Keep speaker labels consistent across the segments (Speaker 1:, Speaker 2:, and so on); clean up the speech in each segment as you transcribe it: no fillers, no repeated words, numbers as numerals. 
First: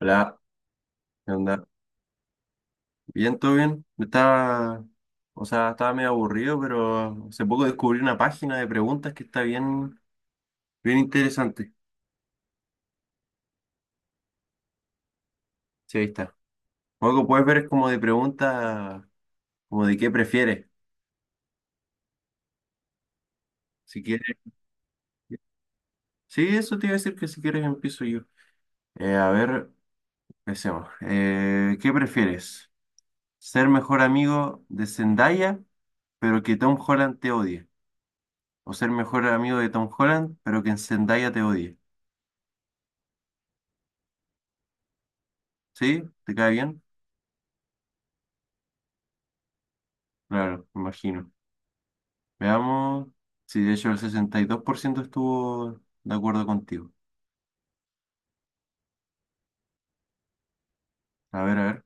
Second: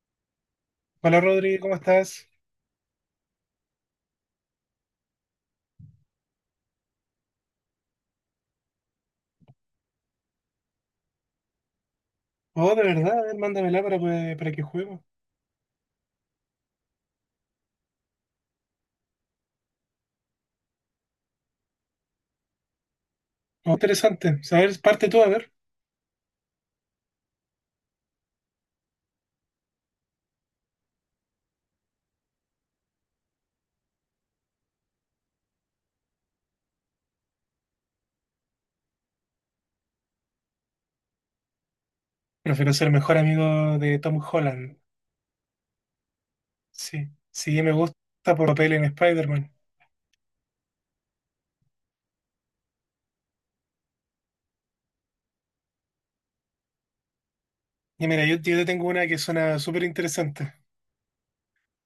Speaker 1: Hola,
Speaker 2: Hola
Speaker 1: ¿qué
Speaker 2: Rodri,
Speaker 1: onda?
Speaker 2: ¿cómo estás?
Speaker 1: Bien, todo bien. O sea, estaba medio aburrido, pero hace poco descubrí una página de preguntas que está bien, bien interesante.
Speaker 2: Oh, de verdad, a ver, mándamela para, para que juguemos.
Speaker 1: Sí, ahí está. Algo que puedes ver es como de preguntas, como de qué prefieres.
Speaker 2: Oh,
Speaker 1: Si quieres.
Speaker 2: interesante. Saber, parte tú, a ver.
Speaker 1: Sí, eso te iba a decir que si quieres empiezo yo. A ver, empecemos. ¿Qué prefieres? ¿Ser mejor amigo de Zendaya, pero que Tom Holland te odie? ¿O ser mejor amigo de Tom Holland, pero que Zendaya te odie?
Speaker 2: Prefiero ser mejor amigo de Tom Holland.
Speaker 1: ¿Sí? ¿Te cae bien?
Speaker 2: Sí, sí, me gusta por papel en Spider-Man.
Speaker 1: Claro, me imagino. Veamos. Sí, de hecho el 62% estuvo de acuerdo contigo.
Speaker 2: Y mira, yo te tengo una que suena súper interesante.
Speaker 1: A ver, a ver.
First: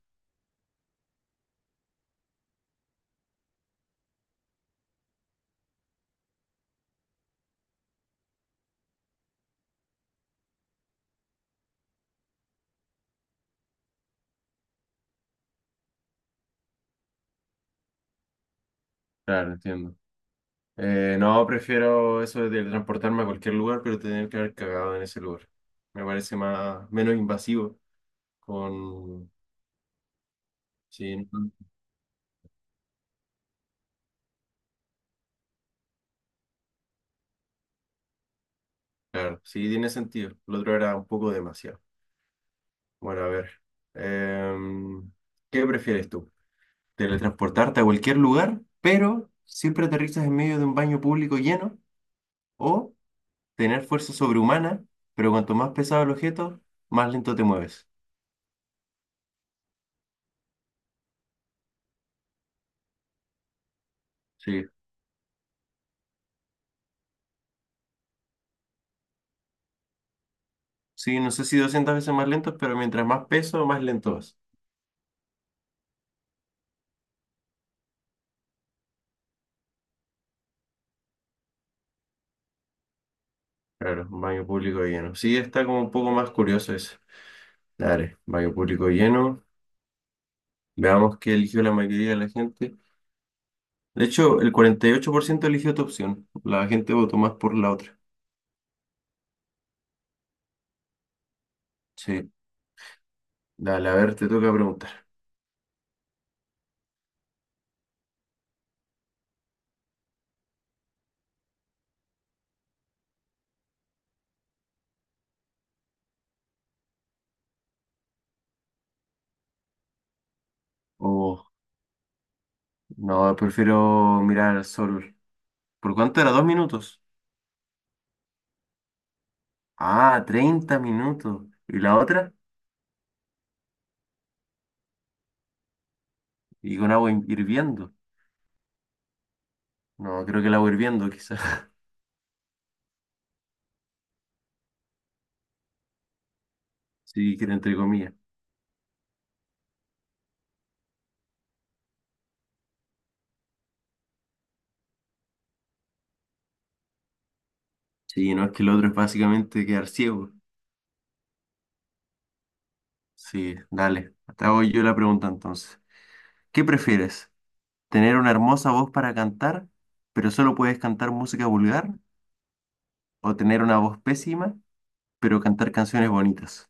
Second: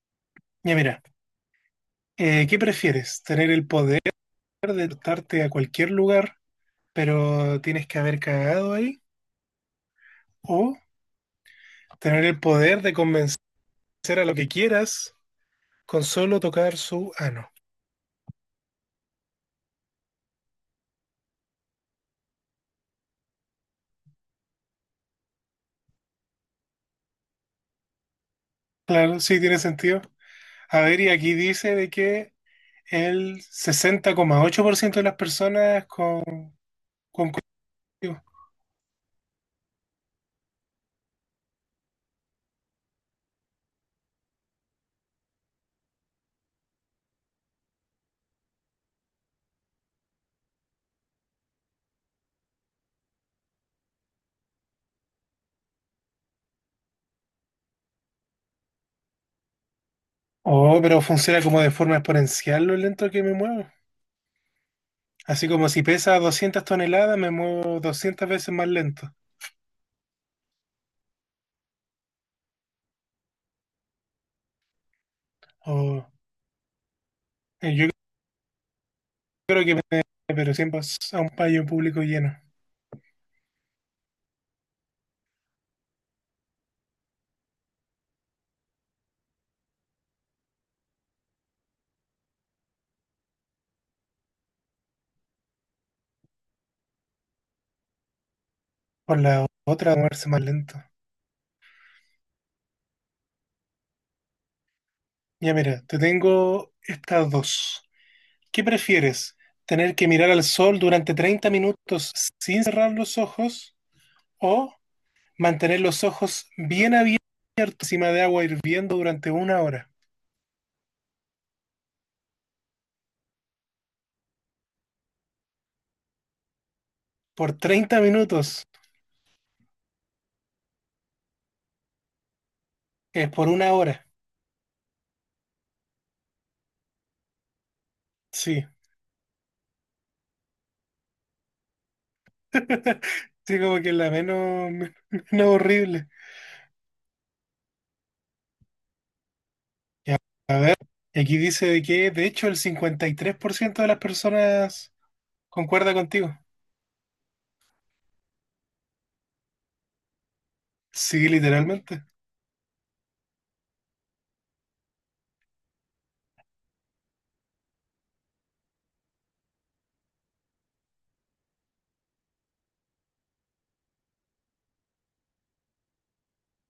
Speaker 2: Ya mira, ¿qué prefieres? ¿Tener el poder de darte a cualquier lugar, pero tienes que haber cagado ahí? ¿O tener el poder de convencer a lo que quieras con solo tocar su ano?
Speaker 1: Claro, entiendo. No, prefiero eso de transportarme a cualquier lugar, pero tener que haber cagado en ese lugar. Me parece más, menos invasivo
Speaker 2: Claro,
Speaker 1: con.
Speaker 2: sí, tiene sentido. A ver, y
Speaker 1: Sí,
Speaker 2: aquí
Speaker 1: no,
Speaker 2: dice de que el 60,8% de las personas con cultivo.
Speaker 1: claro, sí, tiene sentido. Lo otro era un poco demasiado. Bueno, a ver. Em, ¿Qué prefieres tú? ¿Teletransportarte a cualquier lugar, pero siempre aterrizas en medio de un baño público lleno? ¿O tener fuerza sobrehumana, pero cuanto más pesado el objeto, más lento te mueves?
Speaker 2: Oh, pero funciona como de forma exponencial lo lento que me muevo.
Speaker 1: Sí.
Speaker 2: Así como si pesa 200 toneladas, me muevo 200 veces más lento.
Speaker 1: Sí, no sé si 200 veces más lento, pero mientras más peso, más lento vas.
Speaker 2: O yo creo que me, pero siempre es a un payo público lleno.
Speaker 1: Claro, baño público lleno. Sí, está como un poco más curioso eso. Dale, baño público lleno. Veamos qué eligió la mayoría de la gente. De hecho, el 48% eligió tu opción. La gente votó más por la otra.
Speaker 2: Por la otra, a moverse más lento.
Speaker 1: Sí. Dale, a ver, te toca preguntar.
Speaker 2: Ya mira, te tengo estas dos. ¿Qué prefieres? ¿Tener que mirar al sol durante 30 minutos sin cerrar los ojos o mantener los ojos bien abiertos encima de agua hirviendo durante una hora?
Speaker 1: Oh, no, prefiero mirar al sol. ¿Por cuánto era? ¿2 minutos?
Speaker 2: Por 30 minutos,
Speaker 1: Ah, 30 minutos. ¿Y la otra?
Speaker 2: es por una hora.
Speaker 1: Y con agua hirviendo.
Speaker 2: Sí,
Speaker 1: No, creo que el agua hirviendo, quizás.
Speaker 2: sí, como que la menos, menos horrible.
Speaker 1: Sí, que era entre comillas.
Speaker 2: Ya, a ver, aquí dice de que de hecho el 53% de las personas concuerda contigo.
Speaker 1: Sí, no es que el otro es básicamente quedar ciego.
Speaker 2: Sí, literalmente.
Speaker 1: Sí, dale. Te hago yo la pregunta entonces. ¿Qué prefieres? ¿Tener una hermosa voz para cantar, pero solo puedes cantar música vulgar? ¿O tener una voz pésima, pero cantar canciones bonitas?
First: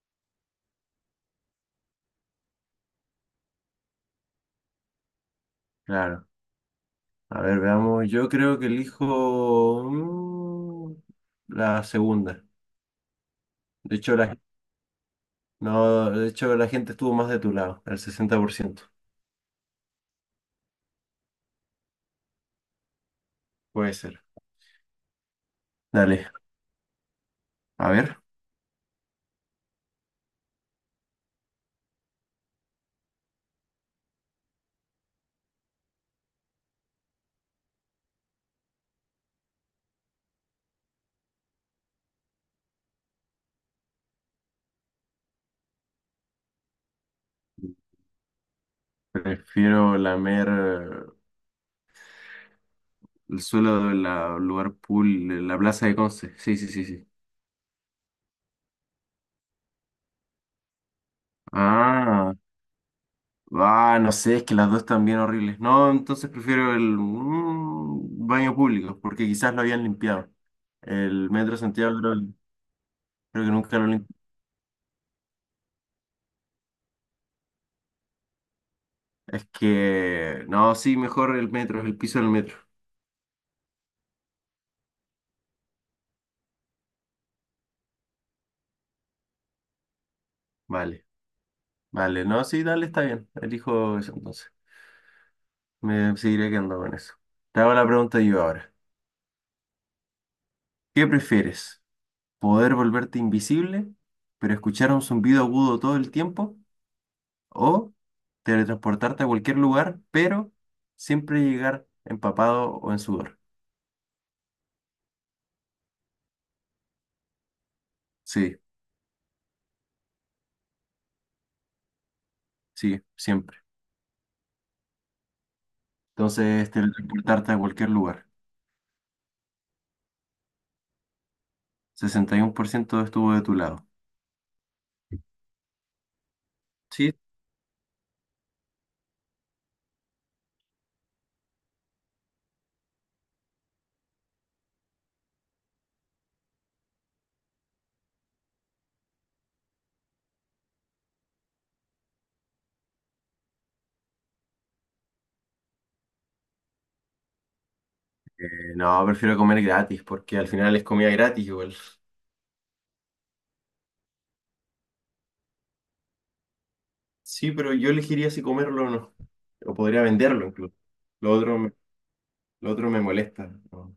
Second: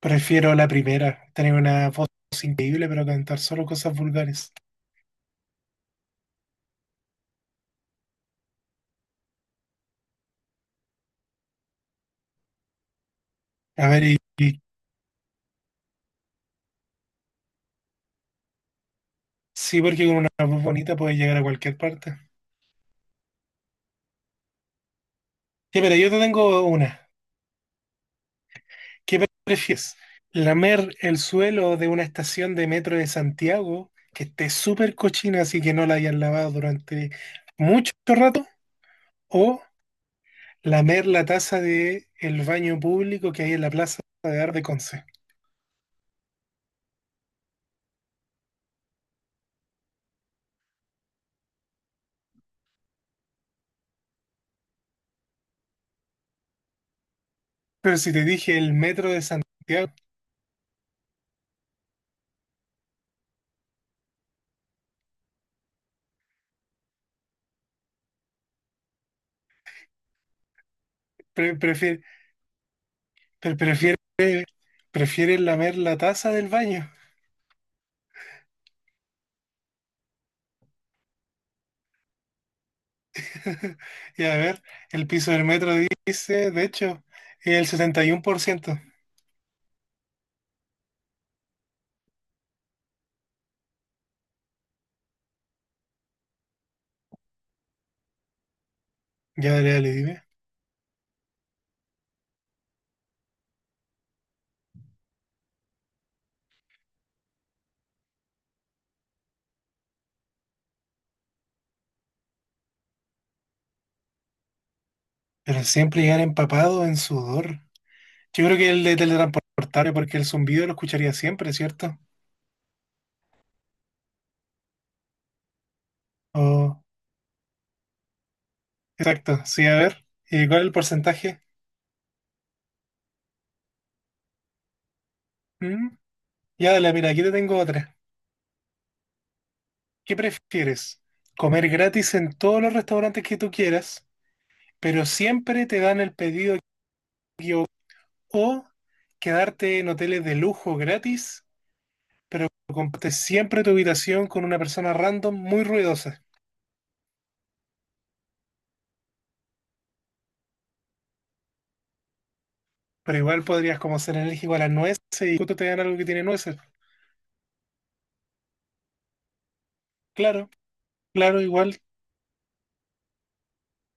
Speaker 2: Prefiero la primera, tener una voz increíble, pero cantar solo cosas vulgares.
Speaker 1: Claro. A ver, veamos. Yo creo que elijo la segunda.
Speaker 2: A
Speaker 1: De
Speaker 2: ver,
Speaker 1: hecho, la No, de hecho la gente estuvo más de tu lado, el 60%.
Speaker 2: sí, porque con una voz bonita puedes llegar a cualquier parte.
Speaker 1: Puede ser.
Speaker 2: Ya, pero yo te
Speaker 1: Dale,
Speaker 2: tengo una.
Speaker 1: a ver.
Speaker 2: ¿Qué prefieres? ¿Lamer el suelo de una estación de metro de Santiago que esté súper cochina así que no la hayan lavado durante mucho rato? ¿O lamer la taza de el baño público que hay en la Plaza de Arde Conce?
Speaker 1: Prefiero lamer el suelo del lugar pool, de la plaza de Conce. Sí, sí, sí, sí.
Speaker 2: Pero si te dije el metro de Santiago,
Speaker 1: Ah, ah, no sé, es que las dos están bien horribles. No, entonces prefiero el baño público, porque quizás lo habían limpiado. El
Speaker 2: pre-
Speaker 1: metro Santiago
Speaker 2: prefiero
Speaker 1: creo que
Speaker 2: pero
Speaker 1: nunca lo
Speaker 2: prefiere,
Speaker 1: limpió.
Speaker 2: prefiere lamer la taza del baño.
Speaker 1: Es que, no, sí, mejor el metro, el piso del metro.
Speaker 2: Y a ver, el piso del metro dice, de hecho, el 71%.
Speaker 1: Vale, vale, no, sí, dale, está bien. Elijo eso entonces. Me seguiré quedando con eso. Te hago la pregunta yo ahora.
Speaker 2: Ya, dale, dale, dime.
Speaker 1: ¿Qué prefieres? ¿Poder volverte invisible, pero escuchar un zumbido agudo todo el tiempo? ¿O teletransportarte a cualquier lugar, pero siempre llegar empapado o en sudor?
Speaker 2: Pero siempre llegar empapado en sudor. Yo creo
Speaker 1: Sí,
Speaker 2: que el de teletransportarme, porque el zumbido lo escucharía siempre, ¿cierto?
Speaker 1: sí, siempre. Entonces,
Speaker 2: Oh,
Speaker 1: teletransportarte a cualquier lugar.
Speaker 2: exacto, sí, a ver. ¿Y cuál es el porcentaje?
Speaker 1: 61% estuvo de tu lado.
Speaker 2: ¿Mm? Ya, dale, mira,
Speaker 1: Sí.
Speaker 2: aquí te tengo otra. ¿Qué prefieres? ¿Comer gratis en todos los restaurantes que tú quieras, pero siempre te dan el pedido o quedarte en hoteles de lujo gratis, pero compartes siempre tu habitación con una persona random muy ruidosa?
Speaker 1: No, prefiero comer gratis, porque al final es comida gratis igual.
Speaker 2: Pero igual podrías como ser alérgico a las nueces y justo te dan algo que tiene nueces.
Speaker 1: Sí, pero yo elegiría si comerlo o no. O podría venderlo
Speaker 2: Claro,
Speaker 1: incluso. Lo
Speaker 2: claro,
Speaker 1: otro
Speaker 2: igual.
Speaker 1: Lo otro me molesta, ¿no?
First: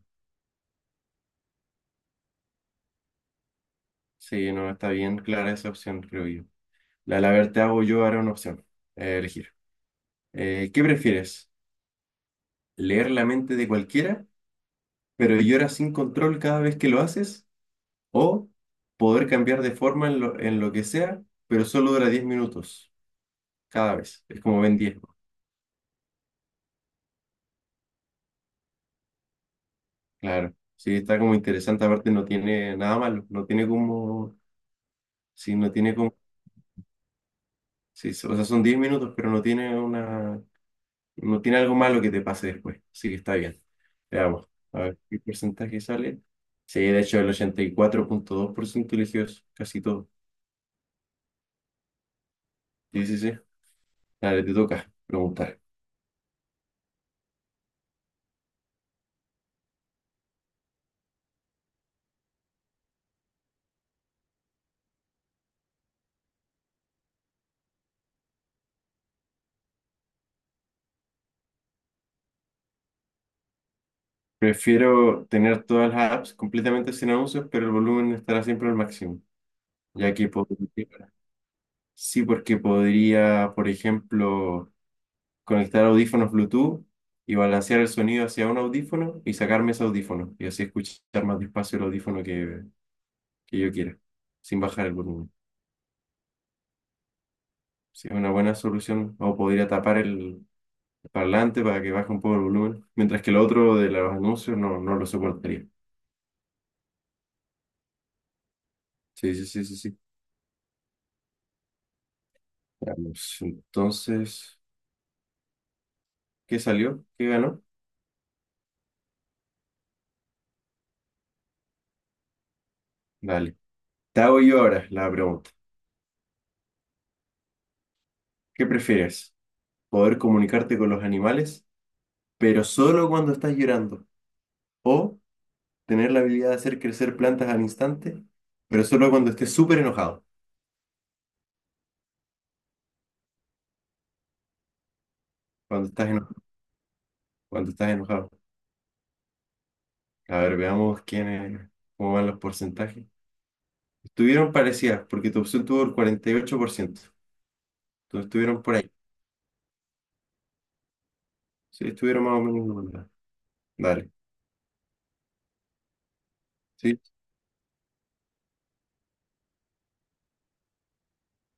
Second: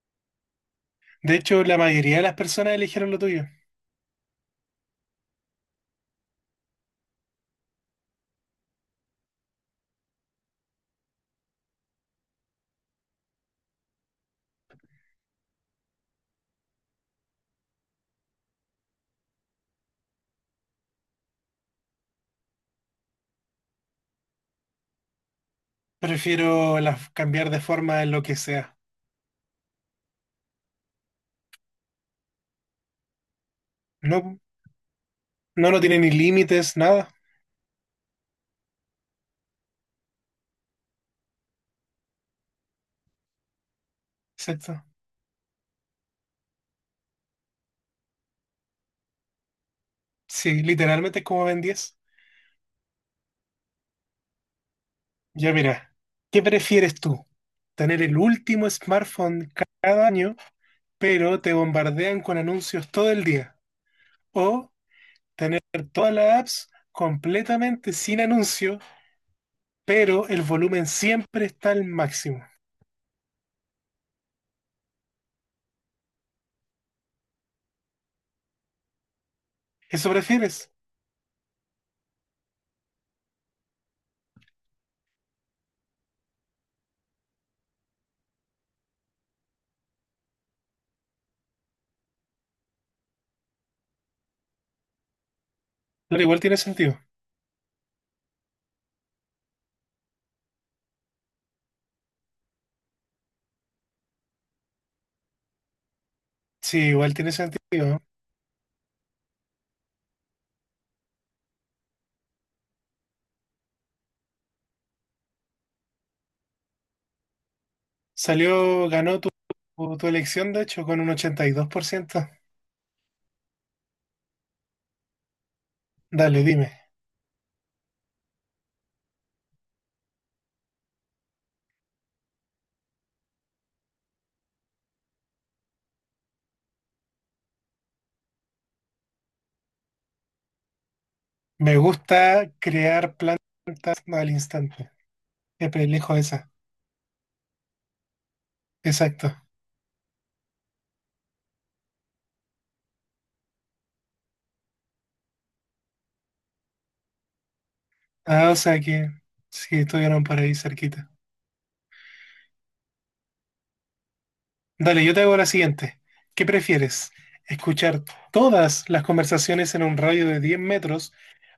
Speaker 2: De hecho, la mayoría de las personas eligieron lo tuyo.
Speaker 1: Sí, no está bien clara esa opción, creo yo. La verdad, hago yo ahora una opción. Elegir. ¿Qué prefieres? ¿Leer la mente de cualquiera, pero lloras sin control cada vez que lo haces? ¿O poder cambiar de forma en lo que sea, pero solo dura 10 minutos cada vez? Es como ven diez, ¿no?
Speaker 2: Prefiero las cambiar de forma en lo que sea.
Speaker 1: Claro. Sí, está como interesante. Aparte, no tiene nada malo. No tiene como.
Speaker 2: No,
Speaker 1: Sí,
Speaker 2: no,
Speaker 1: no
Speaker 2: no
Speaker 1: tiene
Speaker 2: tiene ni
Speaker 1: como.
Speaker 2: límites, nada.
Speaker 1: Sí, o sea, son 10 minutos, pero no tiene una. No tiene algo malo que te pase después, así que está bien. Veamos, a
Speaker 2: Exacto.
Speaker 1: ver qué porcentaje sale. Sí, de hecho, el 84,2% eligió eso, casi todo.
Speaker 2: Sí, literalmente es como Ben 10.
Speaker 1: Sí, sí, sí. Dale, te toca
Speaker 2: Ya
Speaker 1: preguntar.
Speaker 2: mira, ¿qué prefieres tú? ¿Tener el último smartphone cada año pero te bombardean con anuncios todo el día? O tener todas las apps completamente sin anuncios, pero el volumen siempre está al máximo.
Speaker 1: Prefiero tener todas las apps completamente sin anuncios, pero el volumen estará siempre al máximo,
Speaker 2: ¿Eso
Speaker 1: ya que
Speaker 2: prefieres?
Speaker 1: podría. Sí, porque podría, por ejemplo, conectar audífonos Bluetooth y balancear el sonido hacia un audífono y sacarme ese audífono y así escuchar más despacio el audífono que yo quiera, sin bajar el volumen.
Speaker 2: Pero igual tiene sentido.
Speaker 1: Sí, es una buena solución. O podría tapar el parlante para que baje un poco el volumen, mientras que el otro de los anuncios no lo soportaría.
Speaker 2: Sí, igual tiene sentido, ¿no?
Speaker 1: Sí, sí, sí, sí, sí. Veamos. Entonces, ¿qué salió? ¿Qué ganó?
Speaker 2: Salió, ganó tu elección, de hecho, con un 82%.
Speaker 1: Dale. Te hago yo ahora la pregunta.
Speaker 2: Dale, dime.
Speaker 1: ¿Qué prefieres? ¿Poder comunicarte con los animales, pero solo cuando estás llorando? ¿O tener la habilidad de hacer crecer plantas al instante, pero solo cuando estés súper enojado?
Speaker 2: Me gusta crear plantas al instante. Siempre
Speaker 1: Cuando estás
Speaker 2: elijo
Speaker 1: enojado.
Speaker 2: esa.
Speaker 1: Cuando estás enojado.
Speaker 2: Exacto.
Speaker 1: A ver, veamos quiénes, cómo van los porcentajes. Estuvieron parecidas, porque tu opción tuvo el 48%. Entonces
Speaker 2: Ah, o
Speaker 1: estuvieron por
Speaker 2: sea
Speaker 1: ahí.
Speaker 2: que sí, estuvieron por ahí cerquita.
Speaker 1: Sí, estuvieron más o menos igual. Dale.
Speaker 2: Dale, yo te hago la siguiente. ¿Qué
Speaker 1: Sí,
Speaker 2: prefieres? ¿Escuchar todas las conversaciones en un radio de 10 metros,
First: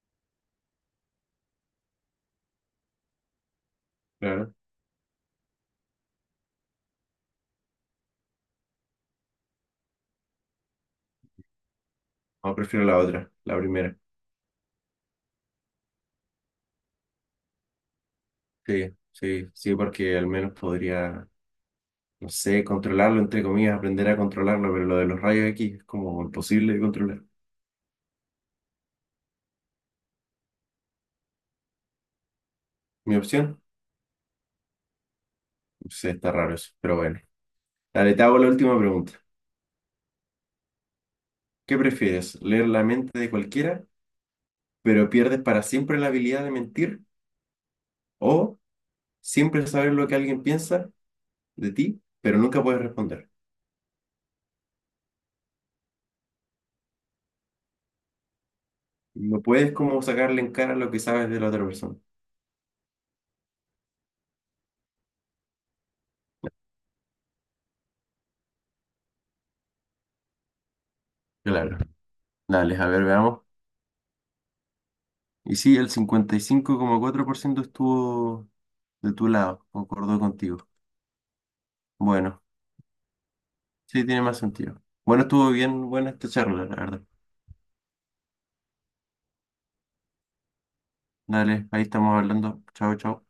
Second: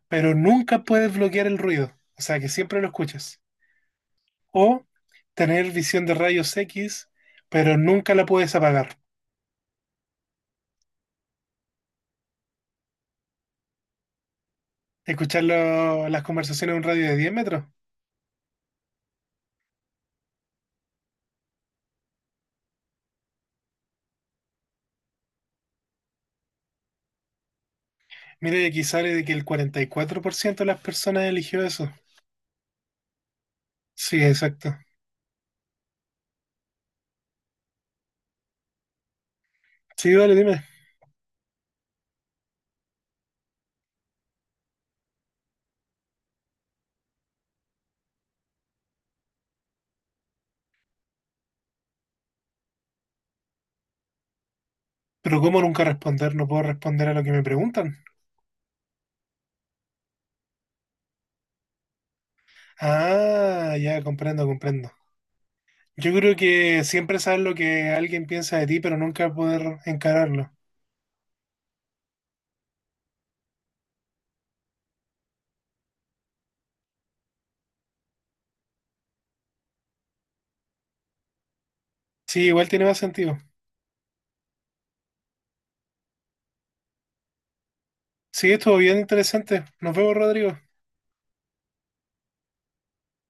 Speaker 2: pero nunca puedes bloquear el ruido? O sea, que siempre lo escuchas.
Speaker 1: claro.
Speaker 2: ¿O tener visión de rayos X, pero nunca la puedes apagar?
Speaker 1: No, prefiero la otra, la primera.
Speaker 2: ¿Escuchar las conversaciones en un radio de 10 metros?
Speaker 1: Sí, sí, sí, porque al menos podría, no sé, controlarlo, entre comillas, aprender a controlarlo, pero lo de los rayos X es como imposible de controlar.
Speaker 2: Mira, y aquí sale de que el 44% de las personas eligió eso.
Speaker 1: ¿Mi opción?
Speaker 2: Sí, exacto.
Speaker 1: Sí, está raro eso, pero bueno. Dale, te hago la última pregunta.
Speaker 2: Sí, dale, dime.
Speaker 1: ¿Qué prefieres? ¿Leer la mente de cualquiera, pero pierdes para siempre la habilidad de mentir? ¿O siempre sabes lo que alguien piensa de ti, pero nunca puedes responder?
Speaker 2: Pero ¿cómo nunca responder? No puedo responder a lo que me preguntan.
Speaker 1: No puedes como sacarle en cara lo que sabes de la otra persona.
Speaker 2: Ah, ya comprendo, comprendo. Yo creo que siempre sabes lo que alguien piensa de ti, pero nunca poder encararlo.
Speaker 1: Claro. Dale, a ver, veamos. Y sí, el 55,4% estuvo de tu lado, concordó contigo.
Speaker 2: Sí,
Speaker 1: Bueno,
Speaker 2: igual tiene más sentido.
Speaker 1: sí, tiene más sentido. Bueno, estuvo bien, buena esta charla, la verdad.
Speaker 2: Sí, estuvo bien interesante. Nos vemos, Rodrigo.
Speaker 1: Dale, ahí estamos hablando. Chao, chao.